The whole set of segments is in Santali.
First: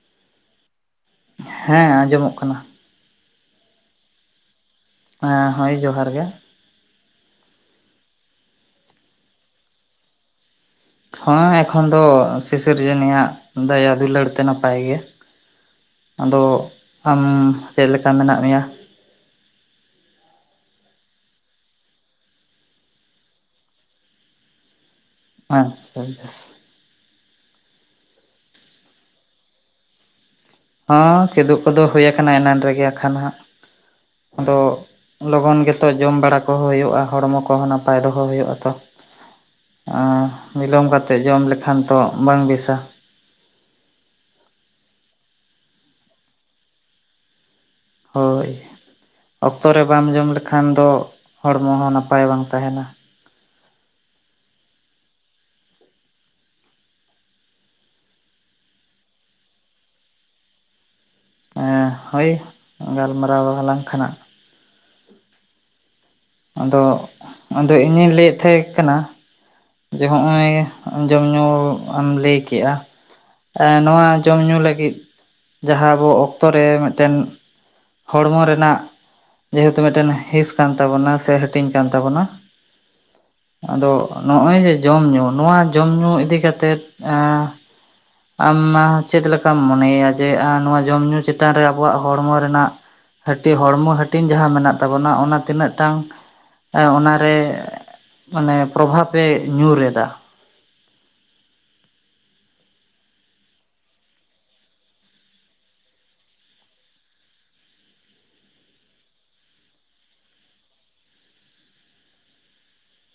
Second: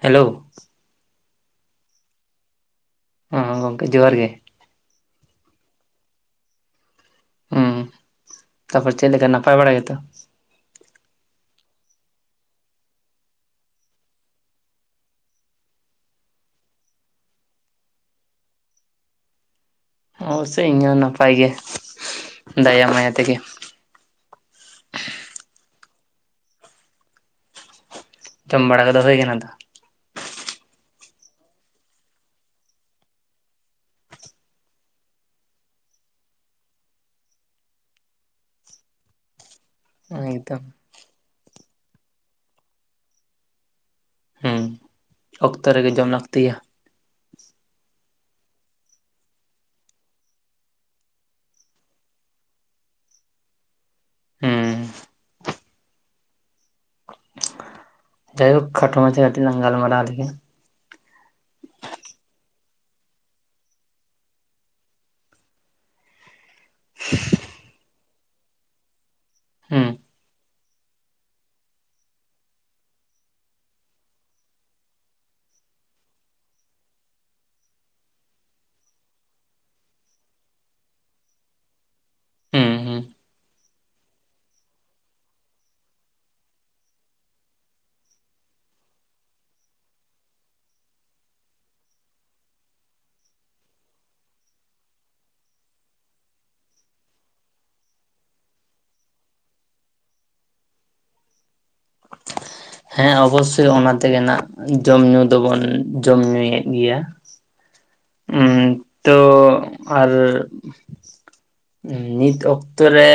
ᱦᱮᱞᱳ ᱦᱮᱸ ᱟᱸᱡᱚᱢᱚᱜ ᱠᱟᱱᱟ ᱦᱮᱸ ᱜᱚᱢᱠᱮ ᱡᱚᱦᱟᱨ ᱜᱮ᱾ ᱦᱮᱸ ᱦᱳᱭ ᱡᱚᱦᱟᱨ ᱜᱮ᱾ ᱦᱩᱸ ᱛᱟᱯᱚᱨ ᱪᱮᱫ ᱞᱮᱠᱟ ᱱᱟᱯᱟᱭ ᱵᱟᱲᱟ ᱜᱮᱛᱚ? ᱦᱮᱸ ᱮᱠᱷᱚᱱ ᱫᱚ ᱥᱤᱥᱤᱨᱡᱚᱱᱤᱭᱟᱜ ᱫᱟᱭᱟ ᱫᱩᱞᱟᱹᱲ ᱛᱮ ᱱᱟᱯᱟᱭ ᱜᱮ ᱟᱫᱚ ᱟᱢ ᱪᱮᱫ ᱞᱮᱠᱟ ᱢᱮᱱᱟᱜ ᱢᱮᱭᱟ ᱚᱵᱚᱥᱥᱚᱭ ᱤᱧ ᱦᱚᱸ ᱱᱟᱯᱟᱭ ᱜᱮ ᱫᱟᱭᱟ ᱢᱟᱭᱟ ᱛᱮᱜᱮ ᱦᱮᱸ ᱟᱪᱪᱷᱟ ᱡᱚᱢ ᱵᱟᱲᱟ ᱠᱟᱫᱚ ᱦᱩᱭ ᱠᱟᱱᱟ ᱛᱚ ᱦᱚᱸ ᱠᱮᱫᱳᱜ ᱠᱚᱫᱚ ᱦᱩᱭᱟᱠ ᱮᱱᱟᱱ ᱨᱮᱜᱮ ᱟᱠᱷᱟᱱ ᱦᱟᱜ ᱟᱫᱚ ᱞᱚᱜᱚᱱ ᱜᱮᱛᱚ ᱡᱚᱢ ᱵᱟᱲᱟ ᱠᱚᱦᱚ ᱦᱳᱭᱳᱜᱼᱟ ᱦᱚᱲᱢᱚ ᱠᱚᱦᱚᱸ ᱱᱟᱯᱟᱭ ᱫᱚᱦᱚ ᱦᱳᱭᱳᱜᱼᱟ ᱛᱚ ᱮᱠᱫᱚᱢ ᱵᱤᱞᱚᱢ ᱠᱟᱛᱮᱫ ᱡᱚᱢ ᱞᱮᱠᱷᱟᱱ ᱛᱚ ᱵᱟᱝ ᱵᱮᱥᱟ ᱦᱩᱸ ᱚᱠᱛᱚ ᱨᱮᱜᱮ ᱡᱚᱢ ᱞᱟᱹᱠᱛᱤᱭᱟ ᱦᱳᱭ ᱚᱠᱛᱚ ᱨᱮ ᱵᱟᱢ ᱡᱚᱢ ᱞᱮᱠᱷᱟᱱ ᱫᱚ ᱦᱚᱲᱢᱚ ᱦᱚᱸ ᱱᱟᱯᱟᱭ ᱵᱟᱝ ᱛᱟᱦᱮᱸᱱᱟ ᱦᱩᱸ ᱡᱟᱭ ᱦᱳᱠ ᱠᱷᱟᱴᱚ ᱢᱟᱪᱷᱟ ᱠᱟᱹᱴᱤᱡ ᱞᱟᱝ ᱜᱟᱞᱢᱟᱨᱟᱣ ᱞᱮ ᱜᱮ ᱮᱸᱜ ᱦᱳᱭ ᱜᱟᱞᱢᱟᱨᱟᱣ [unintelligible] ᱠᱷᱟᱱᱟᱜ ᱟᱫᱚ ᱟᱫᱚ ᱤᱧᱤᱧ ᱞᱟᱹᱭᱮᱫ ᱛᱟᱦᱮᱸ ᱠᱟᱱᱟ? ᱦᱩᱸ ᱡᱮ ᱦᱚᱸᱜᱼᱚᱭ ᱡᱚᱢ ᱧᱩ ᱮᱢ ᱞᱟᱹᱭ ᱠᱮᱜᱼᱟ ᱱᱚᱣᱟ ᱡᱚᱢ ᱧᱩ ᱞᱟᱹᱜᱤᱫ ᱡᱟᱦᱟᱸ ᱟᱵᱚ ᱚᱠᱛᱚ ᱨᱮ ᱢᱤᱫᱴᱮᱱ ᱦᱚᱲᱢᱚ ᱨᱮᱱᱟᱜ ᱡᱮᱦᱮᱛᱩ ᱢᱤᱫᱴᱮᱱ ᱦᱤᱸᱥ ᱠᱟᱱ ᱛᱟᱵᱚᱱᱟ ᱥᱮ ᱦᱟᱹᱴᱤᱧ ᱠᱟᱱ ᱛᱟᱵᱚᱱᱟ ᱦᱩᱸ ᱦᱩᱸ ᱟᱫᱚ ᱱᱚᱜᱼᱚᱭ ᱡᱮ ᱡᱚᱢ ᱧᱩ ᱱᱚᱣᱟ ᱡᱚᱢ ᱧᱩ ᱤᱫᱤ ᱠᱟᱛᱮᱫ ᱮᱸᱻ ᱟᱢ ᱪᱮᱫ ᱞᱮᱠᱟᱢ ᱢᱚᱱᱮᱭᱮᱭᱟ ᱡᱮ ᱱᱚᱣᱟ ᱡᱚᱢ ᱧᱩ ᱪᱮᱛᱟᱱ ᱨᱮ ᱟᱵᱚᱣᱟᱜ ᱦᱚᱲᱢᱚ ᱨᱮᱱᱟᱜ ᱦᱟᱹᱴᱤᱧ ᱦᱚᱲᱢᱚ ᱦᱟᱹᱴᱤᱧ ᱡᱟᱦᱟᱸ ᱢᱮᱱᱟᱜ ᱛᱟᱵᱚᱱᱟ ᱚᱱᱟ ᱛᱤᱱᱟᱹᱜ ᱴᱟᱝ ᱮᱸᱜ ᱚᱱᱟᱨᱮ ᱢᱟᱱᱮ ᱯᱨᱚᱵᱷᱟᱵᱮ ᱧᱩᱨ ᱮᱫᱟ ᱦᱮᱸ ᱚᱵᱚᱥᱥᱳᱭ ᱚᱱᱟ ᱛᱮᱜᱮ ᱱᱟᱜ ᱡᱚᱢ ᱧᱩ ᱫᱚᱵᱚᱱ ᱡᱚᱢ ᱧᱩᱭᱮᱫ ᱜᱮᱭᱟ ᱦ [inaudible] ᱛᱚ ᱟᱨ ᱱᱤᱛ ᱚᱠᱛᱚ ᱨᱮ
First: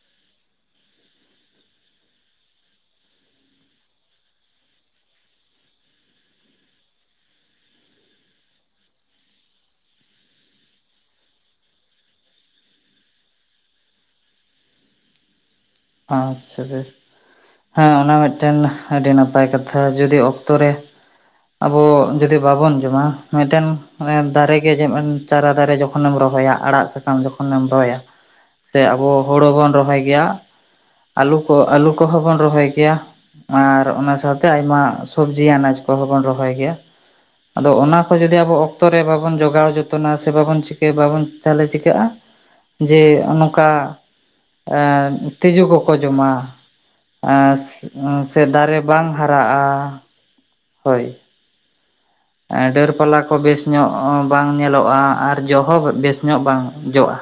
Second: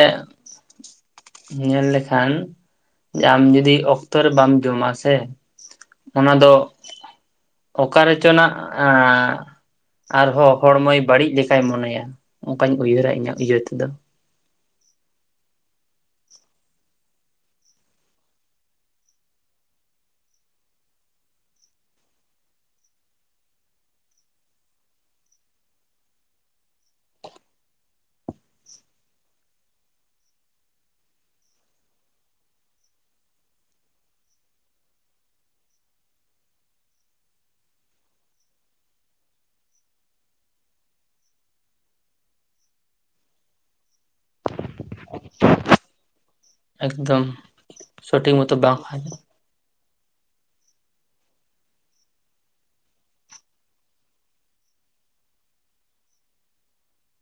ᱧᱮᱞ ᱞᱮᱠᱷᱟᱱ ᱟᱢ ᱡᱩᱫᱤ ᱚᱠᱛᱚ ᱨᱮ ᱵᱟᱢ ᱡᱚᱢᱟ ᱥᱮ ᱚᱱᱟ ᱫᱚ ᱚᱠᱟ ᱨᱮᱪᱚᱱᱟᱜ ᱟᱨᱦᱚᱸ ᱦᱚᱲᱢᱚᱭ ᱵᱟᱹᱲᱤᱡ ᱞᱮᱠᱟᱭ ᱢᱚᱱᱮᱭᱟ ᱚᱱᱠᱟᱧ ᱩᱭᱦᱟᱹᱨᱟ ᱤᱧᱟᱹᱜ ᱤᱭᱟᱹ ᱛᱮᱫᱚ᱾ ᱟᱪᱪᱷᱟ ᱵᱮᱥ ᱦᱮᱸ ᱚᱱᱟ ᱢᱤᱫᱴᱮᱱ ᱟᱹᱰᱤ ᱱᱟᱯᱟᱭ ᱠᱟᱛᱷᱟ ᱡᱩᱫᱤ ᱚᱠᱛᱚ ᱨᱮ ᱟᱵᱚ ᱡᱩᱫᱤ ᱵᱟᱵᱚᱱ ᱡᱚᱢᱟ ᱢᱤᱫᱴᱮᱱ ᱫᱟᱨᱮᱜᱮᱜᱮ [inaudible] ᱡᱮᱢ ᱪᱟᱨᱟ ᱫᱟᱨᱮ ᱡᱚᱠᱷᱚᱱᱮᱢ ᱨᱚᱦᱚᱭᱟ ᱟᱲᱟᱜ ᱥᱟᱠᱟᱢ ᱡᱚᱠᱷᱚᱱᱮᱢ ᱨᱚᱦᱚᱭᱟ ᱥᱮ ᱟᱵᱚ ᱦᱩᱲᱩᱵᱚᱱ ᱨᱚᱦᱚᱭ ᱜᱮᱭᱟ ᱟᱹᱞᱩ ᱠᱚ ᱟᱹᱞᱩ ᱠᱚᱦᱚᱸ ᱵᱚᱱ ᱨᱚᱦᱚᱭ ᱜᱮᱭᱟ ᱟᱨ ᱚᱱᱟ ᱥᱟᱶᱛᱮ ᱟᱭᱢᱟ ᱥᱚᱵᱡᱤ ᱟᱱᱟᱡ ᱠᱚᱦᱚᱸ ᱵᱚᱱ ᱨᱚᱦᱚᱭ ᱜᱮᱭᱟ ᱟᱫᱚ ᱚᱱᱟ ᱠᱚ ᱡᱩᱚᱫᱤ ᱟᱵᱚ ᱚᱠᱛᱚ ᱨᱮ ᱵᱟᱵᱚᱱ ᱡᱚᱜᱟᱣ ᱡᱚᱛᱚᱱᱟ ᱥᱮ ᱵᱟᱵᱚᱱ ᱪᱤᱠᱟᱹ ᱵᱟᱵᱚᱱ ᱛᱟᱦᱚᱞᱮ ᱪᱤᱠᱟᱹᱜᱼᱟ ᱡᱮ ᱱᱚᱝᱠᱟ ᱮ ᱛᱤᱡᱩ ᱠᱚᱠᱚ ᱡᱚᱢᱟ ᱮᱠᱫᱚᱢ ᱥᱚᱴᱷᱤᱠ ᱥᱮ ᱢᱚᱛᱚ ᱫᱟᱨᱮ ᱵᱟᱝ ᱦᱩᱭᱩᱜ᱾ ᱦᱟᱨᱟᱜᱼᱟ ᱦᱳᱭ ᱰᱟᱹᱨ ᱯᱟᱞᱟ ᱠᱚ ᱵᱮᱥ ᱧᱚᱜ ᱵᱟᱝ ᱧᱮᱞᱚᱜᱼᱟ ᱟᱨ ᱡᱚᱜ ᱦᱚᱸ ᱵᱮᱥ ᱧᱚᱜ ᱵᱟᱝ ᱡᱚᱜᱼᱟ,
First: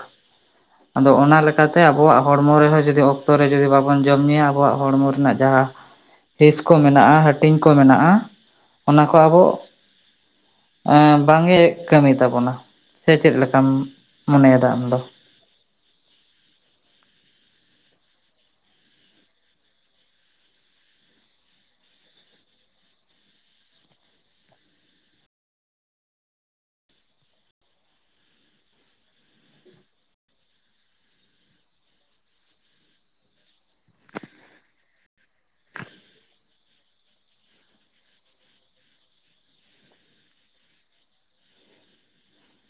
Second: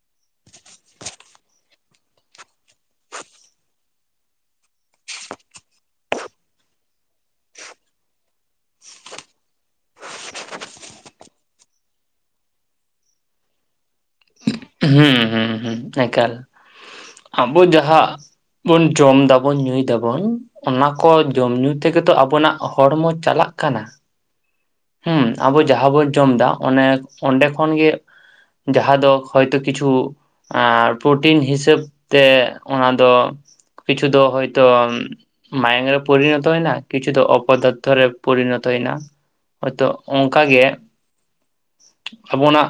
ᱟᱫᱚ ᱚᱱᱟ ᱞᱮᱠᱟᱛᱮ ᱟᱵᱚᱣᱟᱜ ᱦᱚᱲᱢᱚ ᱨᱮᱦᱚᱸ ᱡᱩᱫᱤ ᱚᱠᱛᱚ ᱨᱮ ᱡᱩᱫᱤ ᱵᱟᱵᱚᱱ ᱡᱚᱢ ᱧᱩᱭᱟ ᱟᱵᱚᱣᱟᱜ ᱦᱚᱲᱢᱚ ᱨᱮᱱᱟᱜ ᱡᱟᱦᱟᱸ ᱦᱤᱸᱥ ᱠᱚ ᱢᱮᱱᱟᱜᱼᱟ ᱦᱟᱹᱴᱤᱧ ᱠᱚ ᱢᱮᱱᱟᱜᱼᱟ ᱚᱱᱟ ᱠᱚ ᱟᱵᱚ ᱵᱟᱝᱜᱮ ᱠᱟᱹᱢᱤ ᱛᱟᱵᱚᱱᱟ ᱥᱮ ᱪᱮᱫ ᱞᱮᱠᱟᱢ ᱢᱚᱱᱮᱭᱮᱫᱟ ᱟᱢ ᱫᱚ? ᱦᱩᱸ ᱦᱩᱸ ᱮᱠᱟᱞ ᱟᱵᱚ ᱡᱟᱦᱟᱸ ᱵᱚᱱ ᱡᱚᱢ ᱫᱟᱵᱚᱱ ᱧᱩᱭ ᱫᱟᱵᱚᱱ ᱚᱱᱟ ᱠᱚ ᱡᱚᱢ ᱧᱩ ᱛᱮᱜᱮᱛᱚ ᱟᱵᱚᱱᱟᱜ ᱦᱚᱲᱢᱚ ᱪᱟᱞᱟᱜ ᱠᱟᱱᱟ ᱦᱮᱸ ᱟᱵᱚ ᱡᱟᱦᱟᱸ ᱵᱚᱱ ᱡᱚᱢ ᱮᱫᱟ ᱚᱱᱮ ᱚᱸᱰᱮ ᱠᱷᱚᱱᱜᱮ ᱡᱟᱦᱟᱸ ᱫᱚ ᱦᱚᱭᱛᱳ ᱠᱤᱪᱷᱩ ᱟᱨ ᱯᱨᱚᱴᱤᱱ ᱦᱤᱥᱟᱹᱵ ᱛᱮ ᱚᱱᱟ ᱫᱚ ᱠᱤᱪᱷᱩ ᱫᱚ ᱦᱚᱭᱛᱳ ᱢᱟᱭᱟᱝ ᱨᱮ ᱯᱚᱨᱤᱱᱚᱛ ᱦᱩᱭᱱᱟ ᱠᱪᱩ ᱫᱚ ᱚᱯᱚᱫᱟᱨᱷ [unintelligible] ᱨᱮ ᱯᱚᱨᱤᱱᱚᱛ ᱦᱩᱭᱱ. ᱟ᱾ [unintelligible] ᱦᱚᱳᱭᱛᱚ ᱚᱱᱠᱟᱜ ᱜᱮ ᱟᱵᱚᱱᱟᱜ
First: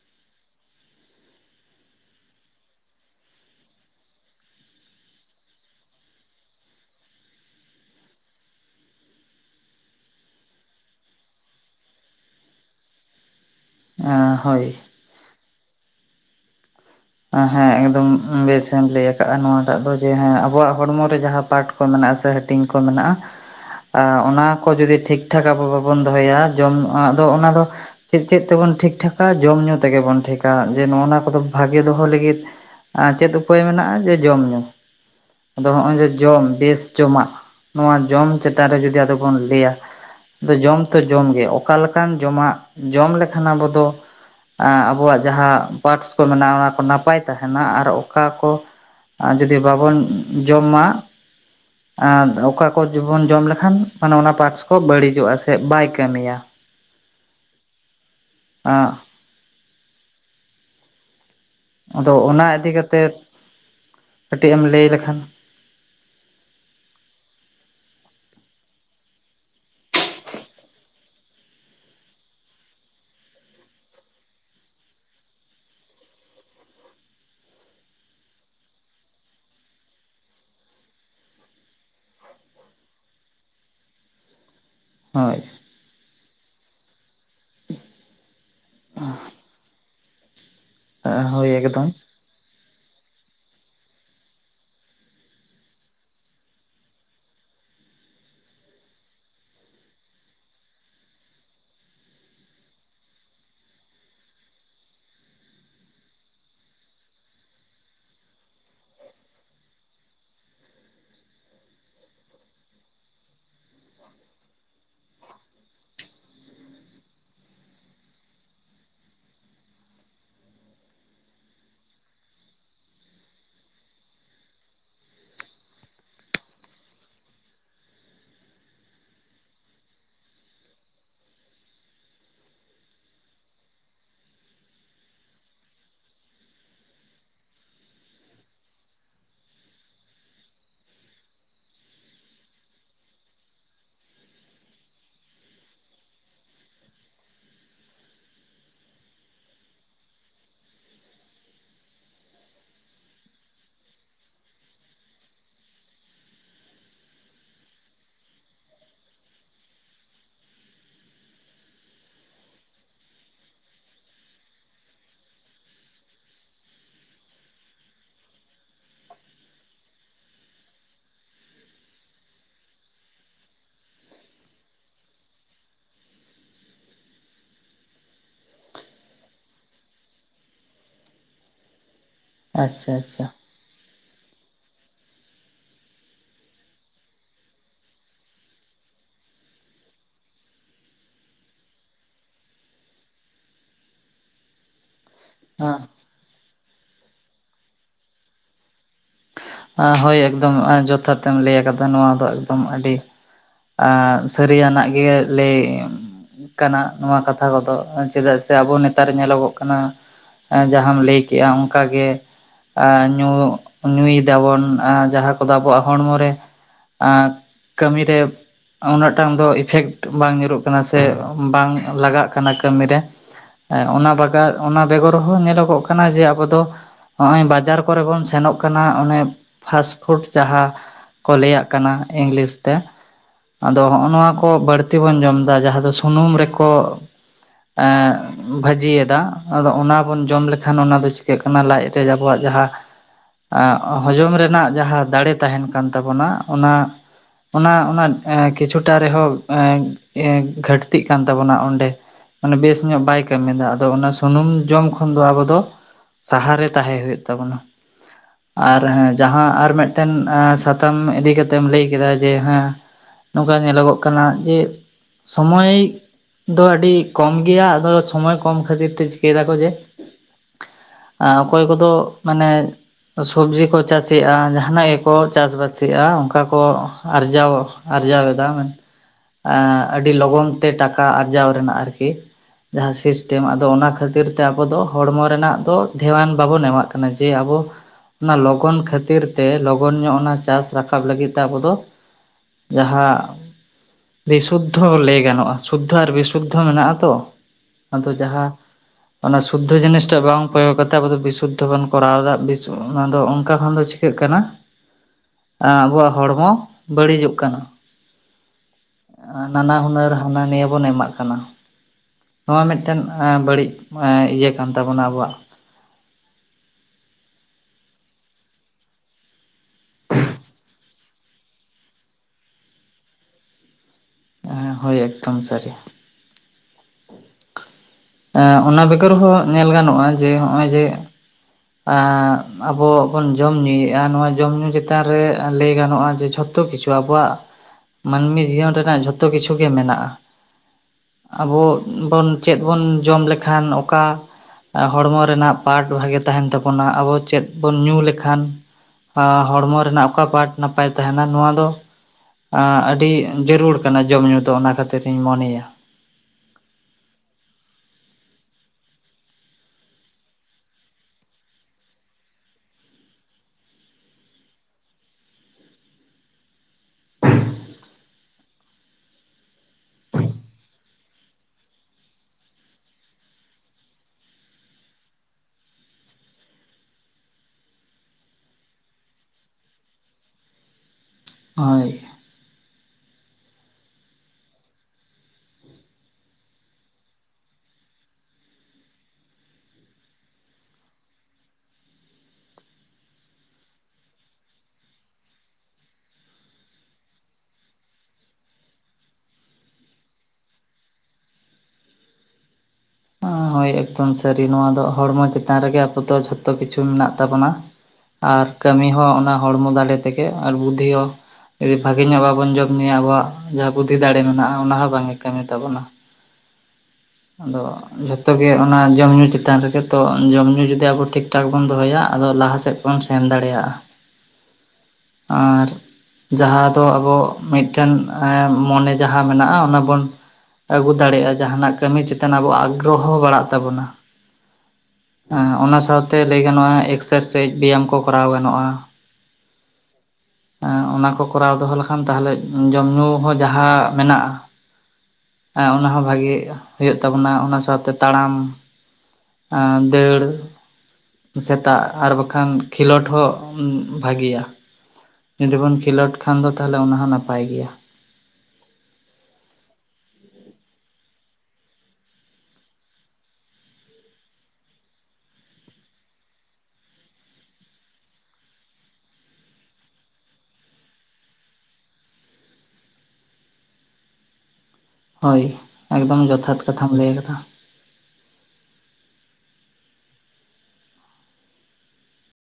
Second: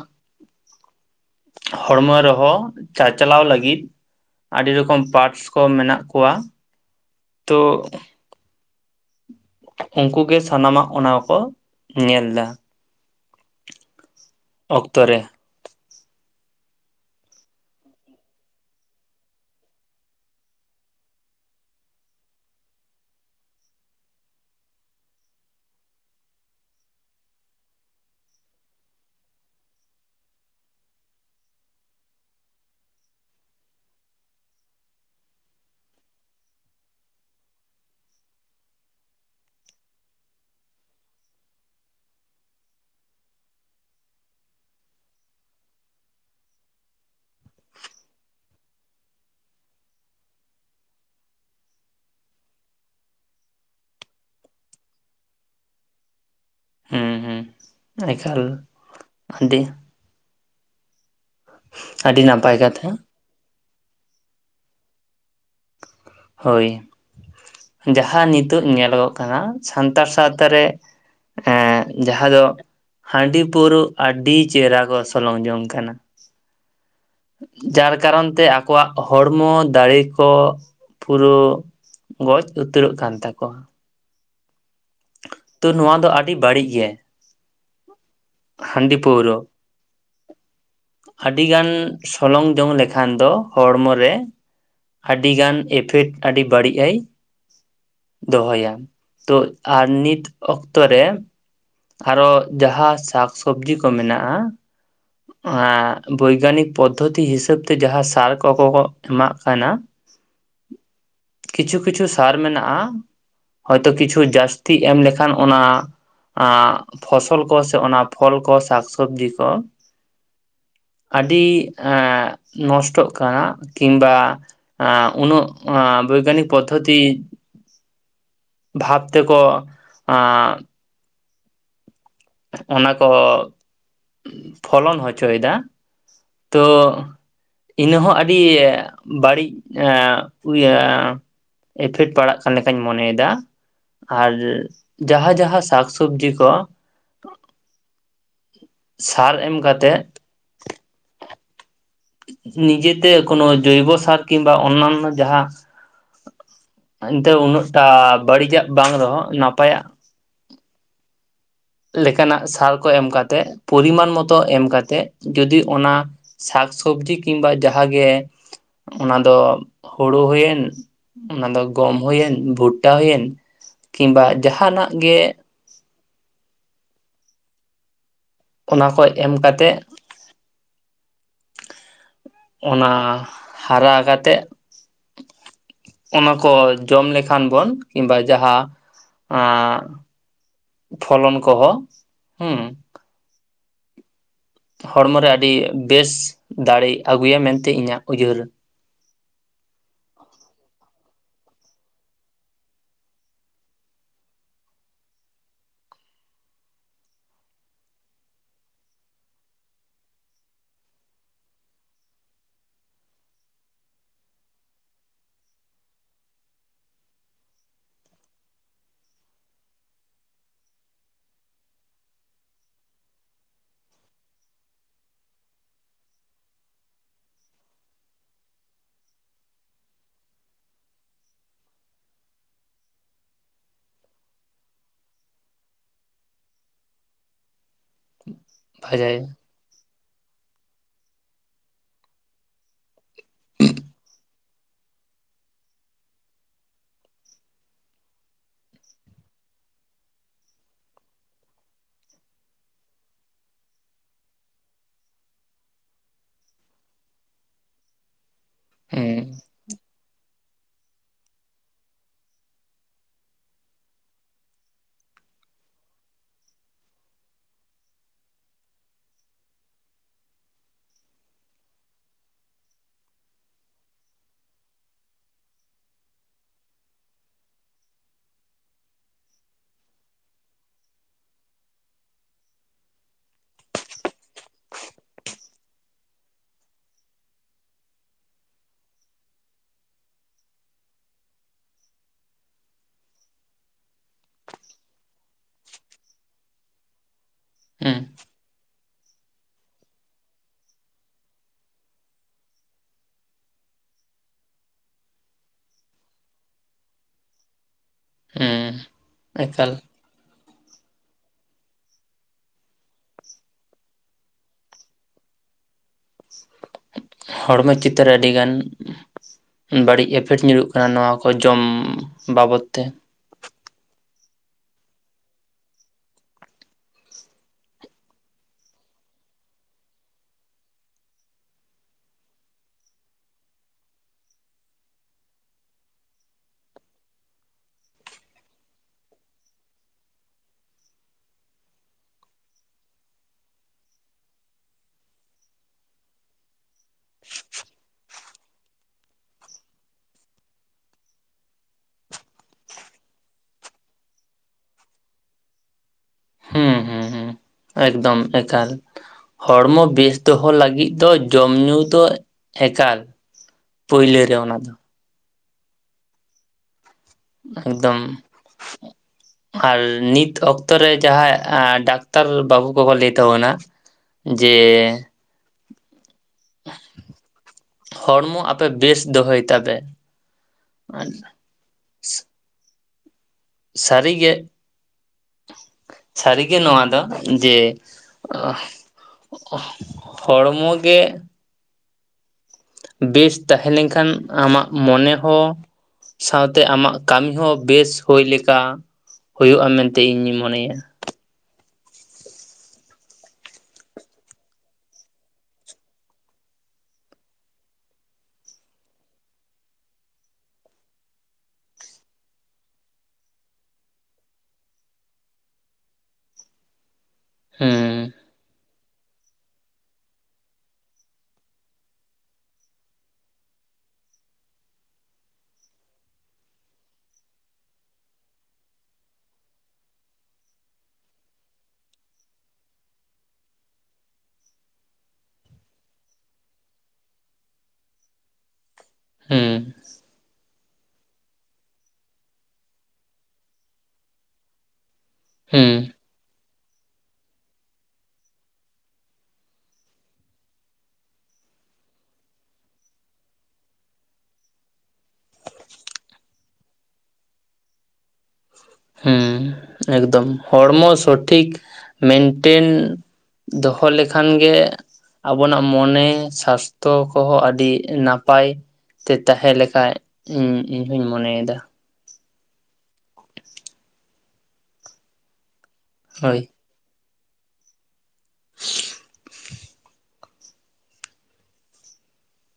ᱦᱚᱲᱢᱚ ᱨᱮᱦᱚᱸ ᱪᱟᱪᱟᱞᱟᱣ ᱞᱟᱹᱜᱤᱫ ᱟᱹᱰᱤ ᱨᱚᱠᱚᱢ ᱯᱟᱴᱥ ᱠᱚ ᱢᱮᱱᱟᱜ ᱠᱚᱣᱟ ᱛᱚ ᱩᱱᱠᱩᱜ ᱜᱮ ᱥᱟᱱᱟᱢᱟᱜ ᱚᱱᱟᱠᱚ ᱧᱮᱞ ᱮᱫᱟ ᱮᱸ ᱦᱳᱭ [unintelligible] ᱨᱮ ᱦᱮᱸ ᱮᱠᱫᱚᱢ ᱵᱮᱥᱮᱢ ᱞᱟᱹᱭ ᱟᱠᱟᱟᱜᱼᱟ ᱱᱚᱣᱟᱴᱟᱜ ᱫᱚ ᱡᱮ ᱦᱮᱸ ᱟᱵᱚᱣᱟᱜ ᱦᱚᱲᱢᱚᱨ ᱨᱮ ᱡᱟᱦᱟᱸ ᱯᱟᱴ ᱠᱚ ᱢᱮᱱᱟᱜᱼᱟ ᱥᱮ ᱦᱟᱹᱴᱤᱧ ᱠᱚ ᱢᱮᱱᱟᱜᱼᱟ ᱚᱱᱟ ᱠᱚ ᱡᱩᱫᱤ ᱴᱷᱤᱠᱼᱴᱷᱟᱠ ᱟᱵᱚ ᱵᱟᱵᱚᱱ ᱫᱚᱦᱚᱭᱟ ᱡᱚᱢ ᱫᱚ ᱚᱱᱟ ᱫᱚ ᱪᱮᱫ ᱪᱮᱫ ᱛᱮᱵᱚᱱ ᱴᱷᱤᱠ ᱴᱷᱟᱠᱟ ᱡᱚᱢ ᱧᱩ ᱛᱮᱜᱮ ᱵᱚᱱ ᱴᱷᱤᱠᱟ ᱡᱮ ᱱᱚᱜ ᱱᱚᱣᱟ ᱠᱚᱫᱚ ᱵᱷᱟᱜᱮ ᱜᱮ ᱫᱚᱦᱚ ᱞᱟᱹᱜᱤᱫ ᱪᱮᱫ ᱩᱯᱟᱹᱭ ᱢᱮᱱᱟᱜᱼᱟ ᱡᱮ ᱡᱚᱢ ᱧᱩ ᱟᱫᱚ ᱦᱚᱜᱼᱚᱭ ᱡᱮ ᱡᱚᱢ ᱵᱮᱥ ᱡᱚᱢᱟᱜ ᱱᱚᱣᱟ ᱡᱚᱢ ᱪᱮᱛᱟᱱ ᱨᱮ ᱡᱩᱫᱤ ᱟᱫᱚ ᱵᱚᱱ ᱞᱟᱹᱭᱟ ᱡᱚᱢ ᱛᱚ ᱡᱚᱢᱜᱮ ᱚᱠᱟ ᱞᱮᱠᱟᱱ ᱡᱚᱢᱟᱜ ᱡᱚᱢ ᱞᱮᱠᱷᱟᱱ ᱟᱵᱚ ᱫᱚ ᱟᱵᱚᱣᱟᱜ ᱡᱟᱦᱟᱸ ᱯᱟᱴᱥ ᱠᱚ ᱢᱮᱱᱟᱜᱼᱟ ᱚᱱᱟ ᱱᱟᱯᱟᱭ ᱛᱟᱦᱮᱱᱟ ᱟᱨ ᱚᱠᱟ ᱠᱚ ᱡᱩᱫᱤ ᱵᱟᱵᱚᱱ ᱡᱚᱢᱟ ᱟᱫ ᱚᱠᱟ ᱠᱚᱵᱚᱱ ᱡᱚᱢ ᱞᱮᱠᱷᱟᱱ ᱢᱟᱱᱮ ᱚᱱᱟ ᱯᱟᱴᱥ ᱠᱚ ᱵᱟᱹᱲᱤᱡᱚᱜᱼᱟ ᱥᱮ ᱵᱟᱭ ᱠᱟᱹᱢᱤᱭᱟ ᱦᱩᱸ ᱦᱩᱸ ᱮᱠᱟᱞ [unintelligible] ᱟᱫᱚ ᱟᱹᱰᱤ ᱚᱱᱟ ᱱᱟᱯᱟᱭ ᱤᱫᱤ ᱠᱟᱛᱷᱟ ᱠᱟᱛᱮᱮᱫ ᱠᱟᱹᱴᱤᱡ ᱮᱢ ᱞᱟᱹᱭ ᱞᱮᱠᱷᱟᱱ ᱦᱳᱭ ᱡᱟᱦᱟᱸ ᱱᱤᱛᱚᱜ ᱧᱮᱞᱚᱜᱚᱜ ᱠᱟᱱᱟ ᱥᱟᱱᱛᱟᱲ ᱥᱟᱶᱛᱟ ᱨᱮ ᱦᱮᱸ ᱡᱟᱦᱟᱸ ᱫᱚ ᱦᱟᱺᱰᱤ ᱯᱟᱹᱣᱨᱟᱹ ᱟᱹᱰᱤ ᱪᱮᱦᱨᱟ ᱠᱚ ᱥᱚᱞᱚᱝ ᱡᱚᱝ ᱠᱟᱱᱟ ᱡᱟᱨ ᱠᱟᱨᱚᱱ ᱛᱮ ᱟᱠᱚᱣᱟᱜ ᱦᱚᱲᱢᱚ ᱫᱟᱲᱮ ᱠᱚ ᱯᱩᱨᱟᱹ ᱜᱚᱡ ᱩᱛᱟᱹᱨᱚᱜ ᱠᱟᱱ ᱛᱟᱠᱚᱣᱟ ᱦᱳᱭ ᱛᱚ ᱱᱚᱣᱟ ᱫᱚ ᱟᱹᱰᱤ ᱵᱟᱹᱲᱤᱡ ᱜᱮ ᱦᱰᱤ ᱯᱟᱹᱣᱨᱟᱹ ᱦᱳᱭ ᱟᱹᱰᱤᱜᱟᱱ ᱮᱠᱫᱚᱢ ᱥᱚᱞᱚᱝ ᱡᱚᱝ ᱞᱮᱠᱷᱟᱱ ᱫᱚ ᱦᱚᱲᱢᱚ ᱨᱮ᱾ ᱟᱹᱰᱤ ᱜᱟᱱ ᱤᱯᱷᱮᱠᱴ ᱟᱹᱰᱤ ᱵᱟᱹᱲᱤᱡᱽ ᱟᱭ ᱫᱚᱦᱚᱭᱟ ᱛᱚ ᱟᱨ ᱱᱤᱛ ᱚᱠᱛᱚ ᱨᱮ ᱟᱨᱚ ᱡᱟᱦᱟᱸ ᱥᱟᱠ ᱥᱚᱵᱡᱤ ᱠᱚ ᱢᱮᱱᱟᱜᱼᱟ ᱣᱟ ᱵᱳᱭᱜᱟᱱᱤᱠ ᱯᱚᱫᱽᱫᱷᱚᱛᱤ ᱦᱤᱥᱟᱹᱵ ᱛᱮ ᱡᱟᱦᱟᱸ ᱥᱟᱨ ᱠᱚᱠᱚ ᱮᱢᱟᱜ ᱠᱟᱱᱟ ᱠᱤᱪᱷᱩ ᱠᱤᱪᱷᱩ ᱥᱟᱨ ᱢᱮᱱᱟᱜᱼᱟ ᱦᱚᱭᱛᱳ ᱠᱤᱪᱷᱩ ᱡᱟᱥᱛᱤ ᱮᱢ ᱞᱮᱠᱷᱟᱱ ᱚᱱᱟ ᱟᱜ ᱯᱷᱚᱥᱚᱞ ᱠᱚ ᱥᱮ ᱚᱱᱟ ᱯᱷᱚᱞ ᱠᱚ ᱥᱟᱠᱥᱚᱵᱡᱤ ᱠᱚ ᱟᱹᱰᱤ ᱱᱚᱥᱴᱚᱜ ᱠᱟᱱᱟ ᱠᱤᱢᱵᱟ ᱟ ᱩᱱᱱᱟᱹᱜ ᱟ ᱵᱳᱭᱜᱜᱟᱱᱤᱠ ᱯᱚᱫᱽᱫᱷᱚᱛᱤ ᱵᱷᱟᱵᱽ ᱛᱮᱠᱚ ᱟ ᱚᱱᱟ ᱠᱚ ᱯᱷᱚᱞᱚᱱ ᱦᱚᱪᱚᱭᱮᱫᱟ ᱛᱚ ᱤᱱᱟᱹ ᱦᱚᱸ ᱟᱹᱰᱤ ᱵᱟᱹᱲᱤᱡ [unintelligible] ᱤᱯᱷᱮᱠᱴ ᱯᱟᱲᱟᱜ ᱠᱟᱱ ᱞᱮᱠᱟᱧ ᱢᱚᱱᱮᱭᱮᱫᱟ᱾ ᱟᱨ ᱡᱟᱦᱟᱸ ᱡᱟᱦᱟᱸ ᱥᱟᱠ ᱥᱚᱵᱽᱡᱤ ᱠᱚ ᱥᱟᱨ ᱮᱢ ᱠᱟᱛᱮᱫ ᱱᱤᱡᱮ ᱛᱮ ᱠᱳᱱᱳ ᱡᱚᱭᱵ ᱥᱟᱨ ᱠᱤᱵᱟ ᱚᱱᱟᱱᱱᱚ ᱡᱟᱦᱟᱸ ᱮᱱᱛᱮ ᱩᱱᱟᱹᱜ ᱴᱟ ᱵᱟᱹᱲᱤᱡᱟᱜ ᱵᱟᱝ ᱨᱮᱦᱚᱸ ᱱᱟᱯᱟᱭᱟᱜ ᱞᱮᱠᱟᱱᱟᱜ ᱥᱟᱨ ᱠᱚ ᱮᱢ ᱠᱟᱛᱮᱜ ᱯᱚᱨᱤᱢᱟᱱ ᱢᱚᱛᱚ ᱮᱢ ᱠᱟᱛᱮᱜ ᱡᱚᱫᱤ ᱚᱱᱟ ᱥᱟᱠ ᱥᱚᱵᱡᱤ ᱠᱤᱢᱵᱟ ᱡᱟᱦᱟᱸᱜᱮ ᱚᱱᱟ ᱫᱚ ᱦᱩᱲᱩ ᱦᱩᱭᱮᱱ ᱚᱱᱟ ᱫᱚ ᱜᱚᱢ ᱦᱩᱭᱮᱱ ᱵᱷᱩᱴᱴᱟ ᱦᱩᱭᱮᱱ ᱠᱤᱢᱵᱟ ᱡᱟᱦᱟᱱᱟᱜ ᱜᱮ ᱚᱱᱟ ᱠᱚ ᱮᱢ ᱠᱟᱛᱮ ᱚᱱᱟ ᱟᱪᱪᱷᱟ ᱟᱪᱪᱷᱟ ᱦᱟᱨᱟ ᱠᱟᱛᱮᱜ ᱚᱱᱟ ᱠᱚ ᱡᱚᱢ ᱞᱮᱠᱷᱟᱱ ᱵᱚᱱ ᱠᱤᱢᱵᱟ ᱡᱟᱦᱟ ᱟᱜ ᱯᱷᱚᱞᱚᱱ ᱠᱚ ᱦᱮᱸ᱾ ᱦᱚᱲᱢᱚᱮ ᱟᱹᱰᱤ ᱵᱮᱥ ᱫᱟᱲᱮ ᱟᱹᱜᱩᱭᱟ ᱢᱮᱱᱛᱮ ᱤᱧᱟᱹᱜ ᱩᱭᱦᱟᱹᱨ ᱟ ᱦᱳᱭ ᱮᱠᱫᱚᱢ ᱡᱚᱛᱷᱟᱛ ᱛᱮᱢ ᱞᱟᱹᱭ ᱟᱠᱟᱫᱟ ᱱᱚᱣᱟ ᱫᱚ ᱮᱠᱫᱚᱢ ᱟᱹᱰᱤ ᱥᱟᱹᱨᱤᱭᱟᱱᱟᱜ ᱜᱮᱞᱟᱹᱭ ᱠᱟᱱᱟ ᱱᱚᱣᱟ ᱠᱟᱛᱷᱟ ᱠᱚᱫᱚ ᱪᱮᱫᱟᱜ ᱥᱮ ᱟᱵᱚ ᱱᱮᱛᱟᱨ ᱧᱮᱞᱚᱜᱚᱜ ᱠᱟᱱᱟ᱾ ᱡᱟᱦᱟᱸᱢ ᱞᱟᱹᱭ ᱠᱮᱫᱮᱜᱼᱟ ᱚᱱᱠᱟᱟᱜ ᱜᱮ ᱧᱩ ᱧᱩᱭ ᱡᱟᱦᱟᱸ ᱵᱚᱱ ᱡᱟᱦᱟ ᱠᱚ ᱫᱚ ᱟᱵᱚᱣᱟᱜ ᱦᱚᱲᱢᱚ ᱨᱮ ᱠᱟᱹᱢᱤ ᱨᱮ᱾ ᱩᱱᱟᱹᱜ ᱴᱟᱱ ᱫᱚ ᱤᱯᱷᱮᱠᱴ ᱵᱟᱝ ᱧᱩᱨᱩᱜ ᱠᱟᱱᱟ ᱥᱮ ᱵᱟᱝ ᱞᱟᱜᱟᱜ ᱠᱟᱱᱟ ᱠᱟᱹᱢᱤ ᱨᱮ ᱦᱸ ᱚᱱᱟ ᱵᱟᱜᱟᱨ ᱚᱱᱟ ᱵᱮᱜᱚᱨ ᱦᱚᱸ ᱧᱮᱞᱚᱜᱚᱜ ᱠᱟᱱᱟ ᱡᱮ ᱟᱵᱚ ᱫᱚ ᱱᱚᱜ ᱚᱚᱭ ᱵᱟᱡᱟᱨ ᱠᱚᱨᱮ ᱵᱚᱱ ᱥᱮᱱᱚᱜ ᱠᱟᱱᱟ ᱚᱱᱮ ᱯᱷᱟᱥ ᱯᱷᱩᱰ ᱡᱟᱦᱟᱸ ᱠᱚ ᱞᱟᱹᱭᱟᱜ ᱠᱟᱱᱟ ᱤᱝᱞᱤᱥ ᱛᱮ᱾ ᱟᱫᱚ ᱦᱚᱜᱼᱚ ᱱᱚᱣᱟ ᱠᱚ ᱵᱟᱹᱲᱛᱤ ᱵᱚᱱ ᱡᱚᱢ ᱮᱫᱟ ᱡᱟᱦᱟᱸ ᱫᱚ ᱥᱩᱱᱩᱢ ᱨᱮ ᱠᱚ ᱮᱸ ᱵᱷᱟᱹᱡᱤ ᱭᱮᱫᱟ ᱵᱷᱟᱡᱟᱭᱟ ᱟᱫᱚ ᱚᱱᱟ ᱵᱚᱱ ᱡᱚᱢ ᱞᱮᱠᱷᱟᱱ ᱚᱱᱟ ᱫᱚ ᱪᱤᱠᱟᱹᱜ ᱠᱟᱱᱟ ᱞᱟᱡ ᱨᱮ ᱟᱵᱚᱣᱟᱜ ᱡᱟᱦᱟᱸ ᱦᱚᱡᱚᱢ ᱨᱮᱱᱟᱜ ᱡᱟᱦᱟᱸ ᱫᱟᱲᱮ ᱛᱟᱦᱮᱱ ᱠᱟᱱ ᱛᱟᱵᱚᱱᱟ ᱚᱱᱟ ᱚᱱᱟ ᱚᱱᱟ ᱠᱤᱪᱷᱩᱴᱟ ᱨᱮᱦᱚᱸ ᱜᱷᱟᱹᱴᱛᱤᱜ ᱠᱟᱱ ᱛᱟᱵᱚᱱᱟ ᱚᱸᱰᱮ ᱢᱟᱱᱮ ᱵᱮᱥ ᱧᱚᱜ ᱵᱟᱭ ᱠᱟᱹᱢᱤᱭ ᱫᱟ ᱟᱫᱚ ᱚᱱᱟ ᱥᱩᱱᱩᱢ ᱡᱚᱢ ᱠᱷᱚᱱ ᱫᱚ ᱟᱵᱚ ᱫᱚ ᱥᱟᱦᱟᱨ ᱨᱮ ᱛᱟᱦᱮᱸ ᱦᱩᱭᱩᱜ ᱛᱟᱵᱚᱱᱟ ᱟᱨ ᱦᱩᱸ ᱦᱮᱸ ᱡᱟᱦᱟᱸ ᱟᱨ ᱢᱤᱫᱴᱮᱱ ᱥᱟᱛᱟᱢ ᱤᱫᱤ ᱠᱟᱛᱮᱢ ᱞᱟᱹᱭ ᱠᱮᱫᱟ ᱡᱮ ᱦᱮᱸ ᱱᱚᱝᱠᱟ ᱧᱮᱞᱚᱜᱚᱜ ᱠᱟᱱᱟ ᱡᱮ᱾ ᱥᱚᱢᱚᱭ ᱫᱚ ᱟᱹᱰᱤ ᱠᱚᱢ ᱜᱮᱭᱟ ᱟᱫᱚ ᱥᱚᱢᱚᱭ ᱠᱚᱢ ᱠᱷᱟᱹᱛᱤᱨ ᱛᱮ ᱪᱤᱠᱟᱹᱭ ᱫᱟᱠᱚ ᱡᱮ᱾ ᱚᱠᱚᱭ ᱠᱚ ᱫᱚ ᱢᱟᱱᱮ ᱥᱚᱵᱽᱡᱤ ᱠᱚ ᱪᱟᱥᱮᱫᱼᱟ ᱡᱟᱦᱟᱱᱟᱜ ᱜᱮᱠᱚ ᱪᱟᱥᱵᱟᱥᱮᱜᱼᱟ ᱚᱱᱠᱟ ᱠᱚ ᱟᱨᱡᱟᱣ ᱟᱨᱡᱟᱣ ᱮᱫᱟ ᱟᱻ ᱟᱹᱰᱤ ᱞᱚᱜᱚᱱ ᱛᱮ ᱴᱟᱠᱟ ᱟᱨᱡᱟᱣ ᱨᱮᱱᱟᱜ ᱟᱨᱠᱤ ᱡᱟᱦᱟᱸ ᱥᱤᱥᱴᱮᱢ ᱟᱫᱚ ᱚᱱᱟ ᱠᱷᱟᱹᱛᱤᱨ ᱛᱮ ᱟᱵᱚ ᱫᱚ ᱦᱚᱲᱢᱚ ᱨᱮᱱᱟᱜ ᱫᱚ ᱫᱷᱮᱭᱟᱱ ᱵᱟᱵᱚᱱ ᱮᱢᱟᱜ ᱠᱟᱱᱟ ᱡᱮ ᱟᱵᱚ ᱚᱱᱟ ᱞᱚᱜᱚᱱ ᱠᱷᱟᱹᱛᱤᱨ ᱛᱮ ᱞᱚᱜᱚᱱ ᱧᱚᱜ ᱚᱱᱟ ᱪᱟᱥ ᱨᱟᱠᱟᱵ ᱞᱟᱹᱜᱤᱫ ᱛᱮ ᱟᱵᱚ ᱫᱚ ᱡᱟᱦᱟᱸ ᱵᱤᱥᱩᱫᱽᱫᱷᱚ ᱞᱟᱹᱭ ᱜᱟᱱᱚᱜᱼᱟ ᱥᱩᱫᱽᱫᱷᱚ ᱟᱨ ᱵᱤᱥᱩᱫᱽᱫᱷᱚ ᱢᱮᱱᱟᱜ ᱟ ᱛᱚ ᱦᱩᱸ ᱟᱫᱚ ᱡᱟᱦᱟᱸ ᱚᱱᱟ ᱥᱩᱫᱽᱫᱷᱚ ᱡᱤᱱᱤᱥ ᱴᱟᱜ ᱵᱟᱝ ᱠᱚᱭᱚᱜ ᱠᱟᱛᱮ ᱟᱵᱚ ᱫᱚ ᱵᱤᱥᱩᱫᱽᱫᱷᱚ ᱵᱚᱱ ᱠᱚᱨᱟᱣ ᱮᱫᱟ ᱵᱤᱥᱩ ᱚᱱᱟ ᱫᱚ ᱚᱱᱠᱟ ᱠᱷᱚᱱ ᱫᱚ ᱪᱤᱠᱟᱹᱜ ᱠᱟᱱᱟ ᱟᱸ ᱟᱵᱚᱣᱟᱜ ᱦᱚᱲᱢᱚ ᱵᱟᱹᱲᱤᱡᱚᱜ ᱠᱟᱱᱟ ᱦᱮᱸ ᱱᱟᱱᱟ ᱦᱩᱱᱟᱹᱨ ᱦᱟᱱᱟ ᱱᱤᱭᱟᱹ ᱵᱚᱱ ᱮᱢᱟᱜ ᱠᱟᱱᱟ ᱱᱚᱣᱟ ᱢᱤᱫᱴᱮᱱ ᱵᱟᱹᱲᱤᱡ ᱤᱭᱟᱹ ᱠᱟᱱ ᱛᱟᱵᱚᱱᱟ ᱟᱵᱚᱣᱟᱜ ᱦᱚᱲᱢᱚ ᱪᱤᱛᱟᱹᱨ ᱨᱮ ᱟᱹᱰᱤᱜᱟᱱ ᱵᱟᱹᱲᱤᱡ ᱤᱯᱷᱮᱠᱴ ᱧᱩᱨᱩᱜ ᱠᱟᱱᱟ ᱱᱚᱣᱟ ᱠᱚ ᱡᱚᱢ ᱵᱟᱵᱚᱛ ᱛᱮ ᱦᱮᱸ ᱦᱳᱭ ᱮᱠᱫᱚᱢ ᱥᱟᱹᱨᱤ ᱮᱸ ᱚᱱᱟ ᱵᱮᱜᱚᱨ ᱦᱚᱸ ᱧᱮᱞ ᱜᱟᱱᱚᱜᱼᱟ ᱡᱮ ᱱᱚᱜᱼᱚᱭ ᱡᱮ ᱟᱵᱚ ᱵᱚᱱ ᱡᱚᱢ ᱧᱩᱭᱮᱫᱼᱟ ᱱᱚᱣᱟ ᱡᱚᱢ ᱧᱩ ᱪᱮᱛᱟᱱ ᱨᱮ ᱞᱟᱹᱭ ᱜᱟᱱᱚᱜᱼᱟ ᱡᱮ ᱡᱷᱚᱛᱚ ᱡᱚᱛᱚ ᱠᱤᱪᱷᱩ ᱟᱵᱚᱣᱟᱜ ᱢᱟᱹᱱᱢᱤ ᱡᱤᱭᱚᱱ ᱨᱮᱱᱟᱜ ᱡᱷᱚᱛᱚ ᱠᱤᱪᱷᱩ ᱜᱮ ᱢᱮᱱᱟᱜᱼᱟ ᱟᱵᱚ ᱵᱚᱱ ᱪᱮᱫ ᱵᱚᱱ ᱡᱚᱢ ᱞᱮᱠᱷᱟᱱ ᱚᱠᱟ ᱦᱚᱲᱢᱚ ᱨᱮᱱᱟᱜ ᱯᱟᱴ ᱵᱷᱟᱜᱮ ᱛᱟᱦᱮᱱ ᱛᱟᱵᱚᱱᱟ ᱟᱵᱚ ᱪᱮᱫ ᱵᱚᱱ ᱧᱩ ᱞᱮᱠᱷᱟᱱ ᱟᱻ ᱦᱚᱲᱢᱚ ᱨᱮᱱᱟᱜ ᱚᱠᱟ ᱯᱟᱴ ᱱᱟᱯᱟᱭ ᱛᱟᱦᱮᱱᱟ ᱱᱚᱣᱟ ᱫᱚ ᱟᱻ ᱟᱹᱰᱤ ᱡᱟᱹᱨᱩᱲ ᱠᱟᱱᱟ ᱡᱚᱢ ᱧᱩᱩ ᱫᱚ ᱚᱱᱟ ᱠᱷᱟᱹᱛᱤᱨ ᱤᱧ ᱢᱚᱱᱮᱭᱟ ᱦᱩᱸ ᱦᱩᱸ ᱦᱩᱸ ᱮᱠᱫᱚᱢ ᱮᱠᱟᱞ ᱦᱚᱲᱢᱚ ᱵᱮᱥ ᱫᱚᱦᱚ ᱞᱟᱹᱜᱤᱫ ᱫᱚ ᱡᱚᱢ ᱧᱩ ᱫᱚ ᱮᱠᱟᱞ ᱯᱟᱹᱭᱞᱳ ᱨᱮ ᱚᱱᱟ ᱫᱚ ᱮᱠᱫᱚᱢ ᱟᱨ ᱱᱤᱛ ᱚᱠᱛᱚᱨᱮ ᱡᱟᱦᱟᱸᱭ ᱰᱟᱠᱛᱟᱨ ᱵᱟᱹᱵᱩ ᱠᱚᱼᱠᱚ ᱞᱟᱹᱭ ᱛᱟᱵᱚᱱᱟ ᱡᱮᱻ ᱦᱚᱲᱢᱚ ᱟᱯᱮ ᱵᱮᱥ ᱫᱚᱦᱚᱭ ᱛᱟᱵᱮᱱ ᱦᱳᱭ ᱥᱟᱹᱨᱤ ᱜᱮ ᱥᱟᱹᱨᱤ ᱜᱮ ᱱᱚᱣᱟ ᱫᱚ ᱡᱮ [unintelligible] [unintelligible] ᱦᱚᱲᱢᱚ ᱜᱮ ᱵᱮᱥ ᱛᱟᱦᱮᱸ ᱞᱮᱱᱠᱷᱟᱱ ᱟᱢᱟᱜ ᱢᱚᱱᱮ ᱦᱚᱸ ᱥᱟᱶᱛᱮ ᱟᱢᱟᱜ ᱠᱟᱹᱢᱤ ᱦᱚᱸ ᱵᱮᱥ ᱦᱳᱭ ᱞᱮᱠᱟ ᱦᱳᱭᱳᱜᱼᱟ ᱢᱮᱱᱛᱮ ᱤᱧᱤᱧ ᱢᱚᱱᱮᱭᱟ ᱦᱳᱭ ᱮᱠᱫᱚᱢ ᱥᱟᱹᱨᱤ ᱱᱚᱣᱟ ᱫᱚ ᱦᱚᱲᱢᱚ ᱪᱮᱛᱟᱱ ᱨᱮᱜᱮ ᱟᱵᱚ ᱫᱚ ᱡᱷᱚᱛᱚ ᱠᱤᱪᱷᱩ ᱢᱮᱱᱟᱜ ᱛᱟᱵᱚᱱᱟ! ᱟᱨ ᱠᱟᱹᱢᱤ ᱦᱚᱸ ᱚᱱᱟ ᱦᱚᱲᱢᱚ ᱫᱟᱲᱮ ᱛᱮᱜᱮ ᱟᱨ ᱵᱩᱫᱽᱫᱷᱤ ᱦᱚᱸ ᱡᱩᱫᱤ ᱵᱷᱟᱜᱮ ᱧᱚᱜ ᱵᱟᱵᱚᱱ ᱡᱚᱢᱼᱧᱩᱩᱭᱟ ᱟᱵᱚᱣᱟᱜ ᱡᱟᱦᱟᱸ ᱵᱩᱫᱷᱤ ᱫᱟᱲᱮ ᱢᱮᱱᱟᱜᱼᱟ ᱚᱱᱟ ᱦᱚᱸ ᱵᱟᱝ ᱮ ᱠᱟᱹᱢᱤ ᱛᱟᱵᱚᱱᱟ ᱟᱫᱚ ᱦᱩᱸ ᱡᱚᱛᱚ ᱜᱮ ᱚᱱᱟ ᱡᱚᱢ ᱧᱩᱩ ᱪᱮᱛᱟᱱ ᱨᱮᱜᱮ ᱛᱚ ᱡᱚᱢ ᱧᱩᱩ ᱡᱩᱫᱤ ᱟᱵᱚ ᱴᱷᱤᱠᱼᱴᱷᱟᱠ ᱵᱚᱱ ᱫᱚᱦᱚᱭᱟ ᱟᱫᱚ ᱞᱟᱦᱟ ᱥᱮᱫ ᱵᱚᱱ ᱥᱮᱱ ᱫᱟᱲᱮᱭᱟᱜᱼᱟ ᱟᱨ ᱡᱟᱦᱟᱸ ᱫᱚ ᱟᱵᱚ ᱢᱤᱫᱴᱮᱱ [unintelligible] ᱢᱚᱱᱮ ᱡᱟᱦᱟᱸ ᱢᱮᱱᱟᱜᱼᱟ ᱚᱱᱟ ᱵᱚᱱ ᱟᱹᱜᱩ ᱫᱟᱲᱮᱜᱼᱟ ᱡᱟᱦᱟ ᱱᱟᱜ ᱠᱟᱹᱢᱤ ᱪᱮᱛᱟᱱ ᱟᱵᱚᱣᱟᱜ ᱟᱜᱽᱜᱨᱚᱦᱚ ᱵᱟᱲᱟᱜ ᱛᱟᱵᱚᱱᱟ ᱟᱸ ᱚᱱᱟ ᱥᱟᱶᱛᱮ ᱞᱟᱹᱭ ᱜᱟᱱᱚᱜᱼᱟ ᱮᱠᱥᱟᱨᱥᱟᱭᱤᱡ ᱵᱮᱭᱟᱢ ᱠᱚ ᱠᱚᱨᱟᱣ ᱜᱟᱱᱚᱜᱼᱟ ᱦᱩᱸ ᱟᱸ ᱚᱱᱟ ᱠᱚ ᱠᱚᱨᱟᱣ ᱫᱚᱦᱚ ᱞᱮᱠᱷᱟᱱ ᱛᱟᱦᱚᱞᱮ ᱡᱚᱢ ᱧᱩ ᱦᱚᱸ ᱡᱟᱦᱟ ᱢᱮᱱᱟᱜᱼᱟ ᱦᱩᱸ ᱮᱸᱜ ᱱᱟᱦᱚᱸ ᱵᱷᱟᱜᱮ ᱦᱳᱭᱳᱜ ᱛᱟᱵᱚᱱᱟ ᱚᱱᱟ ᱥᱟᱶᱛᱮ ᱛᱟᱲᱟᱢ ᱟᱸ ᱫᱟᱹᱲ ᱥᱮᱛᱟᱜ ᱟᱨ ᱵᱟᱠᱷᱟᱱ ᱠᱷᱮᱞᱳᱰ ᱦᱚᱸ ᱵᱷᱟᱜᱮᱭᱟ ᱡᱩᱫᱤ ᱵᱚᱱ ᱠᱷᱮᱞᱳᱰ ᱠᱷᱟᱱ ᱫᱚ ᱛᱟᱦᱞᱮ ᱚᱱᱟ ᱦᱚᱸ ᱱᱟᱯᱟᱭ ᱜᱮᱭᱟ ᱦᱩᱸ ᱮᱠᱫᱚᱢ ᱦᱚᱲᱢᱚ ᱥᱚᱴᱷᱤᱠ ᱢᱮᱱᱴᱮᱱ ᱫᱚᱦᱚ ᱞᱮᱠᱷᱟᱱ ᱜᱮ ᱟᱵᱚᱱᱟᱜ ᱢᱚᱱᱮ ᱥᱟᱥᱛᱚ ᱠᱚᱦᱚᱸ ᱟᱹᱰᱤ ᱱᱟᱯᱟᱭ ᱛᱮ ᱛᱟᱦᱮᱸ ᱞᱮᱠᱟ ᱤᱧ, ᱤᱧ ᱦᱚᱧ ᱢᱚᱱᱮᱭᱫᱟ ᱦᱳᱭ, ᱮᱠᱫᱚᱢ ᱦᱳᱭ ᱡᱚᱛᱷᱟᱛ ᱠᱟᱛᱷᱟᱢ ᱞᱟᱹᱭ ᱠᱟᱫᱟ